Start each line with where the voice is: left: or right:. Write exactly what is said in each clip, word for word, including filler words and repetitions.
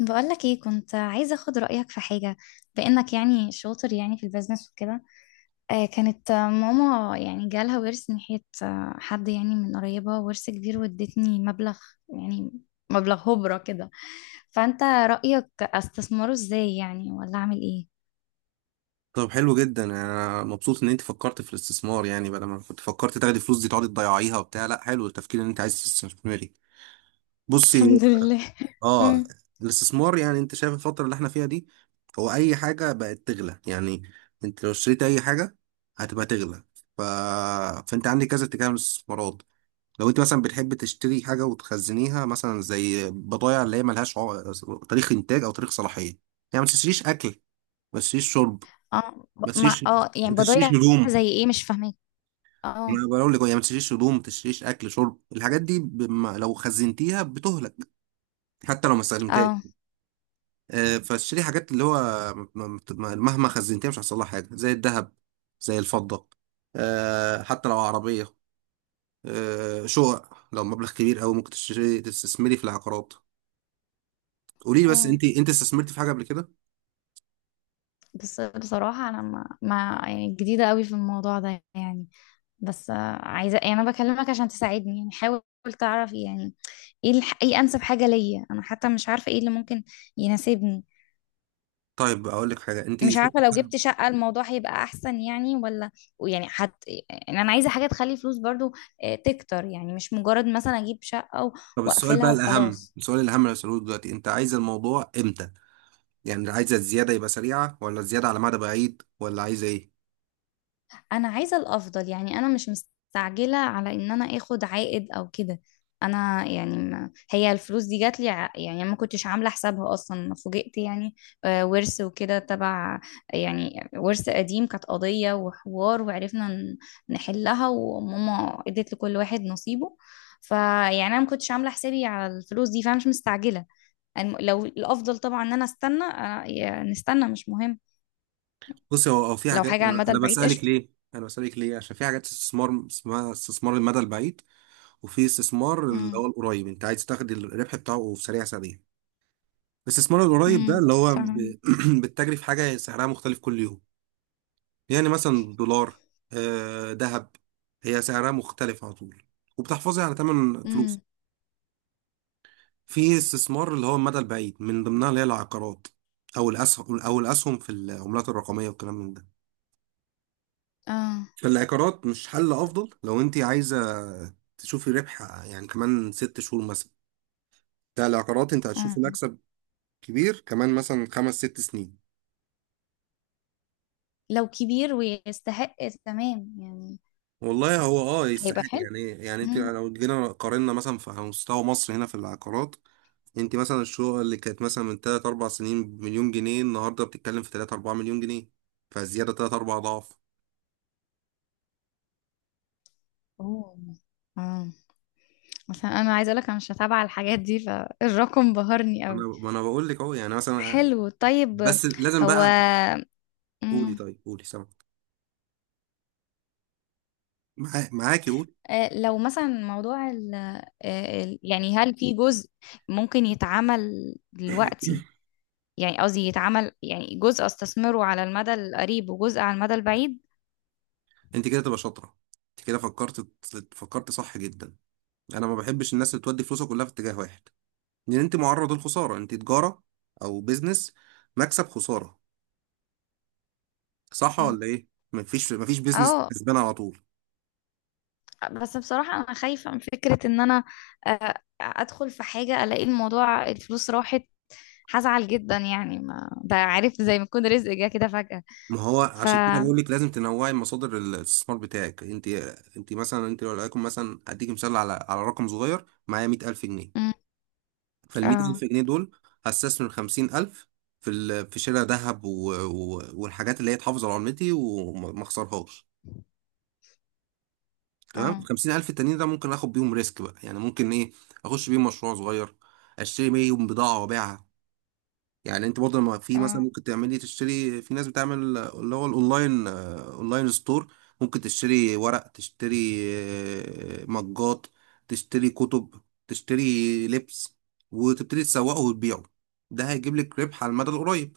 left: بقولك ايه، كنت عايزة اخد رأيك في حاجة. بأنك يعني شاطر يعني في البيزنس وكده. آه كانت آه، ماما يعني جالها ورث من ناحية، آه، حد يعني من قريبة ورث كبير وادتني مبلغ. يعني مبلغ هبرة كده. فأنت رأيك استثمره ازاي يعني، ولا اعمل ايه؟
right: طب حلو جدا، يعني انا مبسوط ان انت فكرت في الاستثمار. يعني بدل ما كنت فكرت تاخدي فلوس دي تقعدي تضيعيها وبتاع، لا، حلو التفكير ان انت عايز تستثمري. بصي.
left: الحمد لله.
right: اه
left: امم
right: الاستثمار، يعني انت شايف الفتره اللي احنا فيها دي، هو اي حاجه بقت تغلى يعني. انت لو اشتريت اي حاجه هتبقى تغلى. ف... فانت عندك كذا اتجاه من الاستثمارات. لو انت مثلا بتحب تشتري حاجه وتخزنيها، مثلا زي بضايع اللي هي ملهاش عو... تاريخ انتاج او تاريخ صلاحيه يعني. ما تشتريش اكل، ما تشتريش شرب،
left: اه
right: ما
left: ب- مع
right: تشتريش
left: اه
right: ما
left: يعني
right: تشتريش
left: بضيع.
right: هدوم.
left: زي ايه؟ مش فاهمك. اه،
right: انا بقول لك هي ما تشتريش هدوم، ما تشتريش اكل شرب. الحاجات دي بم... لو خزنتيها بتهلك حتى لو ما استخدمتهاش.
left: اه،
right: آه، فاشتري حاجات اللي هو م- م- مهما خزنتيها مش هيحصل لها حاجه، زي الذهب، زي الفضه، آه، حتى لو عربيه، آه، شقق. لو مبلغ كبير قوي ممكن تشتري تستثمري في العقارات. قولي لي بس،
left: اه.
right: انت انت استثمرتي في حاجه قبل كده؟
left: بس بصراحة انا ما, ما يعني جديدة قوي في الموضوع ده يعني. بس آه، عايزة يعني، أنا بكلمك عشان تساعدني، يعني حاول تعرف يعني. ايه الح... ايه أنسب حاجة ليا؟ أنا حتى مش عارفة ايه اللي ممكن يناسبني.
right: طيب اقول لك حاجه، انت
left: مش
right: شو...
left: عارفة، لو جبت شقة الموضوع هيبقى أحسن يعني ولا؟ يعني حت... يعني أنا عايزة حاجة تخلي فلوس برضو، آه، تكتر يعني، مش مجرد مثلا أجيب شقة و-
right: طب السؤال بقى
left: وأقفلها
right: الاهم،
left: وخلاص.
right: السؤال الاهم اللي هسألهولك دلوقتي، انت عايزه الموضوع امتى؟ يعني عايزة الزيادة يبقى سريعة، ولا الزيادة على مدى بعيد، ولا عايزة ايه؟
left: انا عايزه الافضل يعني، انا مش مستعجله على ان انا اخد عائد او كده. انا يعني ما هي الفلوس دي جات لي، يعني ما كنتش عامله حسابها اصلا، أنا فوجئت يعني. آه، ورث وكده تبع، يعني ورث قديم، كانت قضيه وحوار وعرفنا ن- نحلها، وماما ادت لكل واحد نصيبه. فيعني انا ما كنتش عامله حسابي على الفلوس دي، فانا مش مستعجله. الم- لو الافضل طبعا ان انا استنى، آه، يا- نستنى مش مهم.
right: بص. هو هو في
left: لو
right: حاجات.
left: حاجه على
right: انا
left: المدى
right: أنا
left: البعيد
right: بسألك
left: قشطه.
right: ليه؟ انا بسألك ليه؟ عشان في حاجات استثمار اسمها استثمار المدى البعيد، وفي استثمار اللي
left: امم
right: هو القريب انت عايز تاخد الربح بتاعه في سريع سريع. الاستثمار القريب ده
left: امم
right: اللي هو ب...
left: فاهمة.
right: بتجري في حاجة سعرها مختلف كل يوم، يعني مثلا دولار، آه، ذهب. هي سعرها مختلف على طول، وبتحفظي على ثمن فلوس.
left: امم
right: في استثمار اللي هو المدى البعيد، من ضمنها اللي هي العقارات، او الاسهم، او الاسهم في العملات الرقميه والكلام من ده.
left: اه.
right: فالعقارات مش حل افضل لو انت عايزه تشوفي ربح يعني كمان ست شهور مثلا، بتاع العقارات انت
left: اه.
right: هتشوفي مكسب كبير كمان مثلا خمس ست سنين.
left: لو كبير ويستحق، تمام يعني.
right: والله هو اه
left: هيبقى
right: يستحق
left: حلو.
right: يعني. يعني انت
left: امم
right: لو جينا قارنا مثلا في على مستوى مصر هنا في العقارات، انت مثلا الشقه اللي كانت مثلا من ثلاث اربع سنين بمليون جنيه، النهارده بتتكلم في ثلاثة اربعة مليون جنيه. فزياده تلات اربعة ضعف.
left: اوه. اه. عشان انا عايزه اقول لك انا مش متابعه الحاجات دي، فالرقم بهرني
right: انا
left: قوي.
right: ما انا بقول لك اهو يعني مثلا.
left: حلو، طيب.
right: بس لازم
left: هو.
right: بقى. قولي،
left: امم
right: طيب قولي، سامع، معاك، معاكي، قولي.
left: آه، لو مثلا موضوع ال... آه، ال- يعني هل في جزء ممكن يتعمل دلوقتي؟ يعني قصدي يتعمل يعني جزء استثمره على المدى القريب وجزء على المدى البعيد.
right: انت كده تبقى شاطره، انت كده فكرت، فكرت صح جدا. انا ما بحبش الناس اللي تودي فلوسها كلها في اتجاه واحد، لان انت معرض للخساره. انت تجاره او بيزنس، مكسب خساره، صح
left: مم.
right: ولا ايه؟ مفيش مفيش بيزنس
left: اه.
right: كسبان على طول.
left: بس بصراحة أنا خايفة من فكرة إن أنا آه، أدخل في حاجة ألاقي الموضوع الفلوس راحت. هزعل جدا يعني، ما ده عارف زي ما يكون رزق جه كده فجأة.
right: ما هو
left: ف
right: عشان كده بقول لك لازم تنوعي مصادر الاستثمار بتاعك انت. انت مثلا، انت لو لقيتكم مثلا، اديك مثال على على رقم صغير، معايا مية الف جنيه.
left: مم.
right: فال
left: اه.
right: مية الف جنيه دول هستثمر خمسين الف في ال... في شراء ذهب و... و... والحاجات اللي هي تحافظ على عملتي وما ما اخسرهاش. تمام. ال
left: اه.
right: خمسين الف التانيين ده ممكن اخد بيهم ريسك بقى. يعني ممكن ايه، اخش بيهم مشروع صغير، اشتري بيهم بضاعة وابيعها. يعني انت برضه لما في مثلا
left: اه.
right: ممكن تعملي تشتري في ناس بتعمل اللي هو الاونلاين، آه، اونلاين ستور. ممكن تشتري ورق، تشتري، آه، مجات، تشتري كتب، تشتري لبس، وتبتدي تسوقه وتبيعه. ده هيجيب لك ربح على المدى القريب.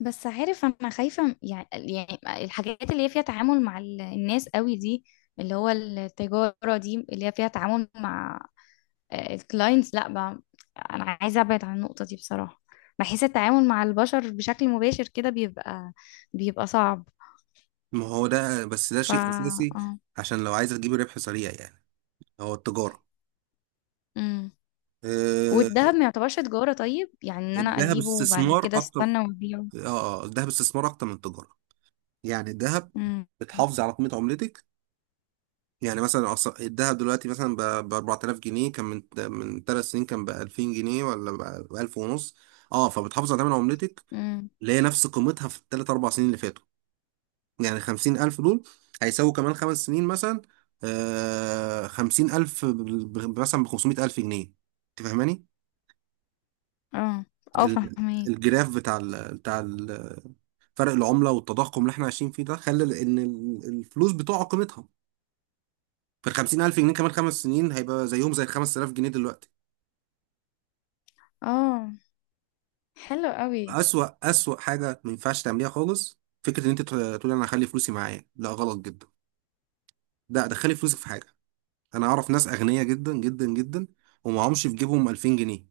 left: بس عارف، أنا خايفة م- يعني، يعني الحاجات اللي هي فيها تعامل مع ال- الناس قوي دي، اللي هو التجارة دي اللي هي فيها تعامل مع الكلاينتس، لا بقى. أنا عايزة أبعد عن النقطة دي بصراحة. بحس التعامل مع البشر بشكل مباشر كده بيبقى، بيبقى صعب.
right: ما هو ده بس، ده
left: ف
right: شيء اساسي.
left: اه.
right: عشان لو عايزه تجيبي ربح سريع يعني، هو التجاره.
left: امم
right: آه،
left: والدهب ما يعتبرش تجارة طيب يعني؟ ان انا
right: الذهب
left: اجيبه وبعد
right: استثمار
left: كده
right: اكتر.
left: استنى وابيعه.
right: اه آه، الذهب استثمار اكتر من التجاره. يعني الذهب
left: امم
right: بتحافظي على قيمه عملتك. يعني مثلا أص- الدهب دلوقتي مثلا ب اربعة الاف جنيه، كان من من ثلاث سنين كان ب الفين جنيه، ولا ب الف ونص. اه، فبتحافظ على تمن عملتك
left: امم
right: اللي هي نفس قيمتها في الثلاث اربع سنين اللي فاتوا. يعني خمسين الف دول هيساووا كمان خمس سنين مثلا، آه خمسين الف ب- ب- مثلا ب خمسمية الف جنيه. انت فاهماني؟
left: اه. اه
right: ال-
left: فاهمك.
right: الجراف بتاع ال بتاع ال فرق العملة والتضخم اللي احنا عايشين فيه ده خلى ان ال- الفلوس بتقع قيمتها. فال خمسين الف جنيه كمان خمس سنين هيبقى زيهم زي ال خمس تلاف جنيه دلوقتي.
left: اه. حلو قوي.
right: أسوأ أسوأ حاجة ما ينفعش تعمليها خالص فكرة إن أنت تقول تقول أنا هخلي فلوسي معايا. لا، غلط جدا. لا، دخلي فلوسك في حاجة. أنا أعرف ناس أغنياء جدا جدا جدا ومعهمش في جيبهم الفين جنيه.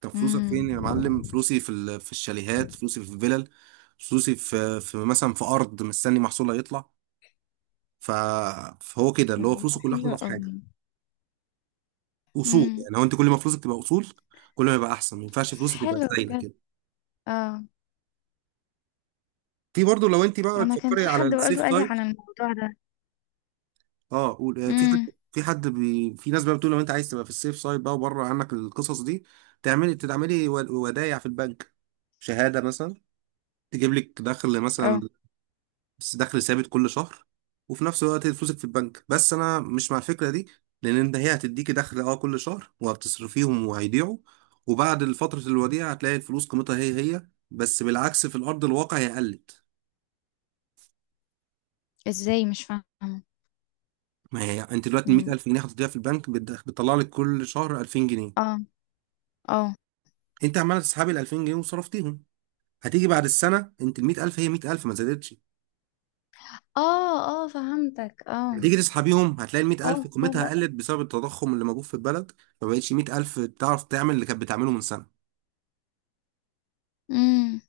right: طب فلوسك
left: امم
right: فين يا معلم؟ فلوسي في ال- في الشاليهات، فلوسي في الفلل، فلوسي في في مثلا في أرض مستني محصولها يطلع. ف... فهو كده اللي هو
left: الله،
right: فلوسه كلها حاططها
left: حلو
right: في حاجة،
left: قوي.
right: أصول.
left: امم
right: يعني هو، أنت كل ما فلوسك تبقى أصول كل ما يبقى أحسن. ما ينفعش فلوسك تبقى
left: حلو
right: سايلة
left: بجد.
right: كده.
left: اه.
right: في برضه لو أنت بقى
left: انا كان
right: بتفكري
left: في
right: على
left: حد
right: السيف
left: برضه قال لي
right: سايد.
left: على الموضوع ده.
right: اه قول، آه، في حد،
left: امم
right: في حد بي... في ناس بقى بتقول لو انت عايز تبقى في السيف سايد بقى وبره عنك القصص دي، تعملي تتعملي ود- ودايع في البنك، شهادة مثلا، تجيب لك دخل مثلا،
left: اه.
right: بس دخل ثابت كل شهر، وفي نفس الوقت فلوسك في البنك. بس انا مش مع الفكرة دي، لان انت، هي هتديكي دخل اه كل شهر وهتصرفيهم وهيضيعوا. وبعد فترة الوديعة هتلاقي الفلوس قيمتها هي هي، بس بالعكس في الارض الواقع هي قلت.
left: ازاي؟ مش فاهمه.
right: ما هي انت دلوقتي
left: امم
right: مية الف جنيه هتديها في البنك بتدخ- بتطلع لك كل شهر الفين جنيه.
left: اه. اه.
right: انت عماله تسحبي ال الفين جنيه وصرفتيهم. هتيجي بعد السنه انت ال مية الف هي مية الف ما زادتش.
left: اه. اه فهمتك. اه.
right: هتيجي تسحبيهم هتلاقي ال مية الف
left: اه،
right: قيمتها
left: تصدق.
right: قلت بسبب التضخم اللي موجود في البلد. ما بقتش مية الف تعرف تعمل اللي كانت بتعمله من سنه.
left: امم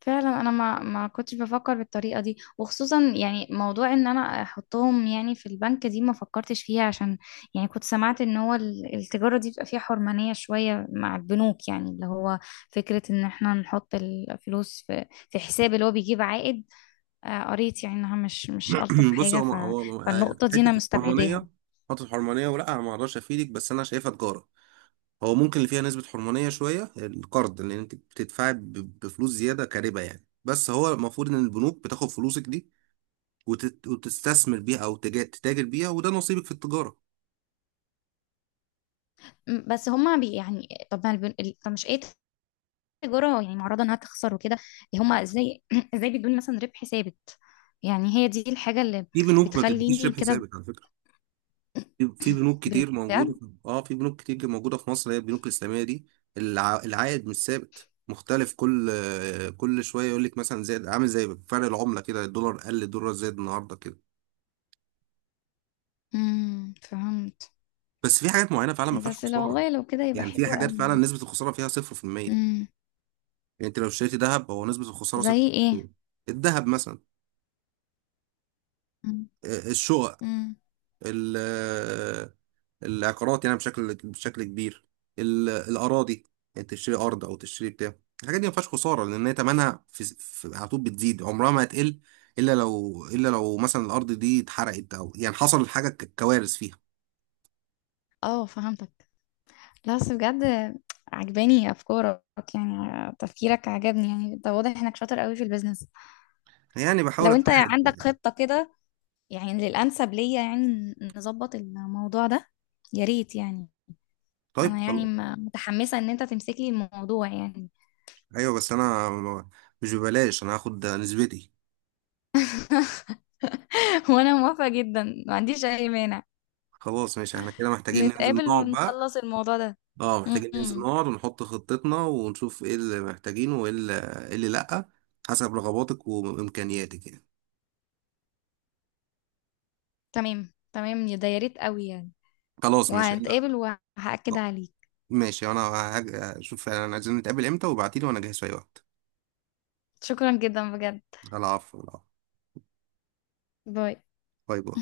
left: فعلا انا ما ما كنتش بفكر بالطريقه دي، وخصوصا يعني موضوع ان انا احطهم يعني في البنك دي ما فكرتش فيها، عشان يعني كنت سمعت ان هو ال- التجاره دي بيبقى فيها حرمانيه شويه مع البنوك، يعني اللي هو فكره ان احنا نحط الفلوس في في حساب اللي هو بيجيب عائد. آه، قريت يعني انها مش مش الطف
right: بص.
left: حاجه،
right: هو
left: ف
right: هو
left: فالنقطه دي
right: حته
left: انا مستبعداها.
right: الحرمانيه، حته الحرمانيه ولا انا ما اقدرش افيدك، بس انا شايفها تجاره. هو ممكن اللي فيها نسبه حرمانيه شويه القرض، لان انت بتدفعي ب- بفلوس زياده كربا يعني. بس هو المفروض ان البنوك بتاخد فلوسك دي وتت- وتستثمر بيها، او تجا- تتاجر بيها، وده نصيبك في التجاره.
left: م، بس هما بي يعني، طب ما البن... ال- طب مش ايه؟ تجارة يعني معرضة انها تخسر وكده. إيه هما ازاي ازاي بيدوني مثلا ربح ثابت؟ يعني هي دي الحاجة اللي
right: في بنوك ما بتديكيش
left: بتخليني
right: ربح
left: كده.
right: ثابت على فكره. في في بنوك كتير موجوده
left: بجد؟
right: في- اه في بنوك كتير موجوده في مصر، هي البنوك الاسلاميه دي. الع... العائد مش ثابت، مختلف كل آه، كل شويه، يقول لك مثلا زي عامل زي فرق العمله كده، الدولار قل، الدولار زاد النهارده كده.
left: امم فهمت.
right: بس في حاجات معينه فعلا ما فيهاش
left: بس لو،
right: خساره.
left: والله لو كده يبقى
right: يعني
left: حلو
right: في حاجات
left: قوي.
right: فعلا نسبه الخساره فيها صفر في المية.
left: امم
right: يعني انت لو اشتريتي ذهب هو نسبه الخساره
left: زي ايه؟
right: صفر في المية. الذهب مثلا،
left: امم
right: آه، الشقق،
left: أمم.
right: العقارات يعني بشكل بشكل كبير، ال- الأراضي. يعني تشتري أرض أو تشتري بتاع. الحاجات دي ما فيهاش خسارة لأن هي تمنها في, في على طول بتزيد، عمرها ما هتقل. إلا لو إلا لو مثلا الأرض دي اتحرقت أو يعني حصل حاجة ك- كوارث فيها.
left: اه فهمتك. لا بس بجد، عجباني افكارك، يعني تفكيرك عجبني يعني، ده واضح انك شاطر قوي في البيزنس.
right: يعني بحاول
left: لو انت
right: أجتهد
left: عندك
right: يعني.
left: خطة كده يعني للانسب ليا، يعني نظبط الموضوع ده، يا ريت يعني. انا
right: طيب
left: يعني
right: خلاص.
left: م- متحمسة ان انت تمسك لي الموضوع يعني.
right: أيوه بس أنا م- مش ببلاش، أنا هاخد نسبتي.
left: وانا موافقة جدا، ما عنديش اي مانع.
right: خلاص ماشي، احنا كده محتاجين ننزل
left: نتقابل
right: نقعد بقى.
left: ونخلص الموضوع ده.
right: اه محتاجين ننزل
left: امم
right: نقعد ونحط خطتنا ونشوف ايه اللي محتاجينه وايه اللي، إيه اللي لأ، حسب رغباتك وإمكانياتك يعني.
left: تمام، تمام يا ده، يا ريت قوي يعني.
right: خلاص ماشي. أنا-
left: وهنتقابل وهأكد
right: آه،
left: عليك.
right: ماشي انا. هج- اشوف انا عايزين نتقابل امتى وابعتيلي وانا جاهز في اي وقت.
left: شكرا جدا بجد.
right: العفو العفو.
left: باي.
right: باي باي.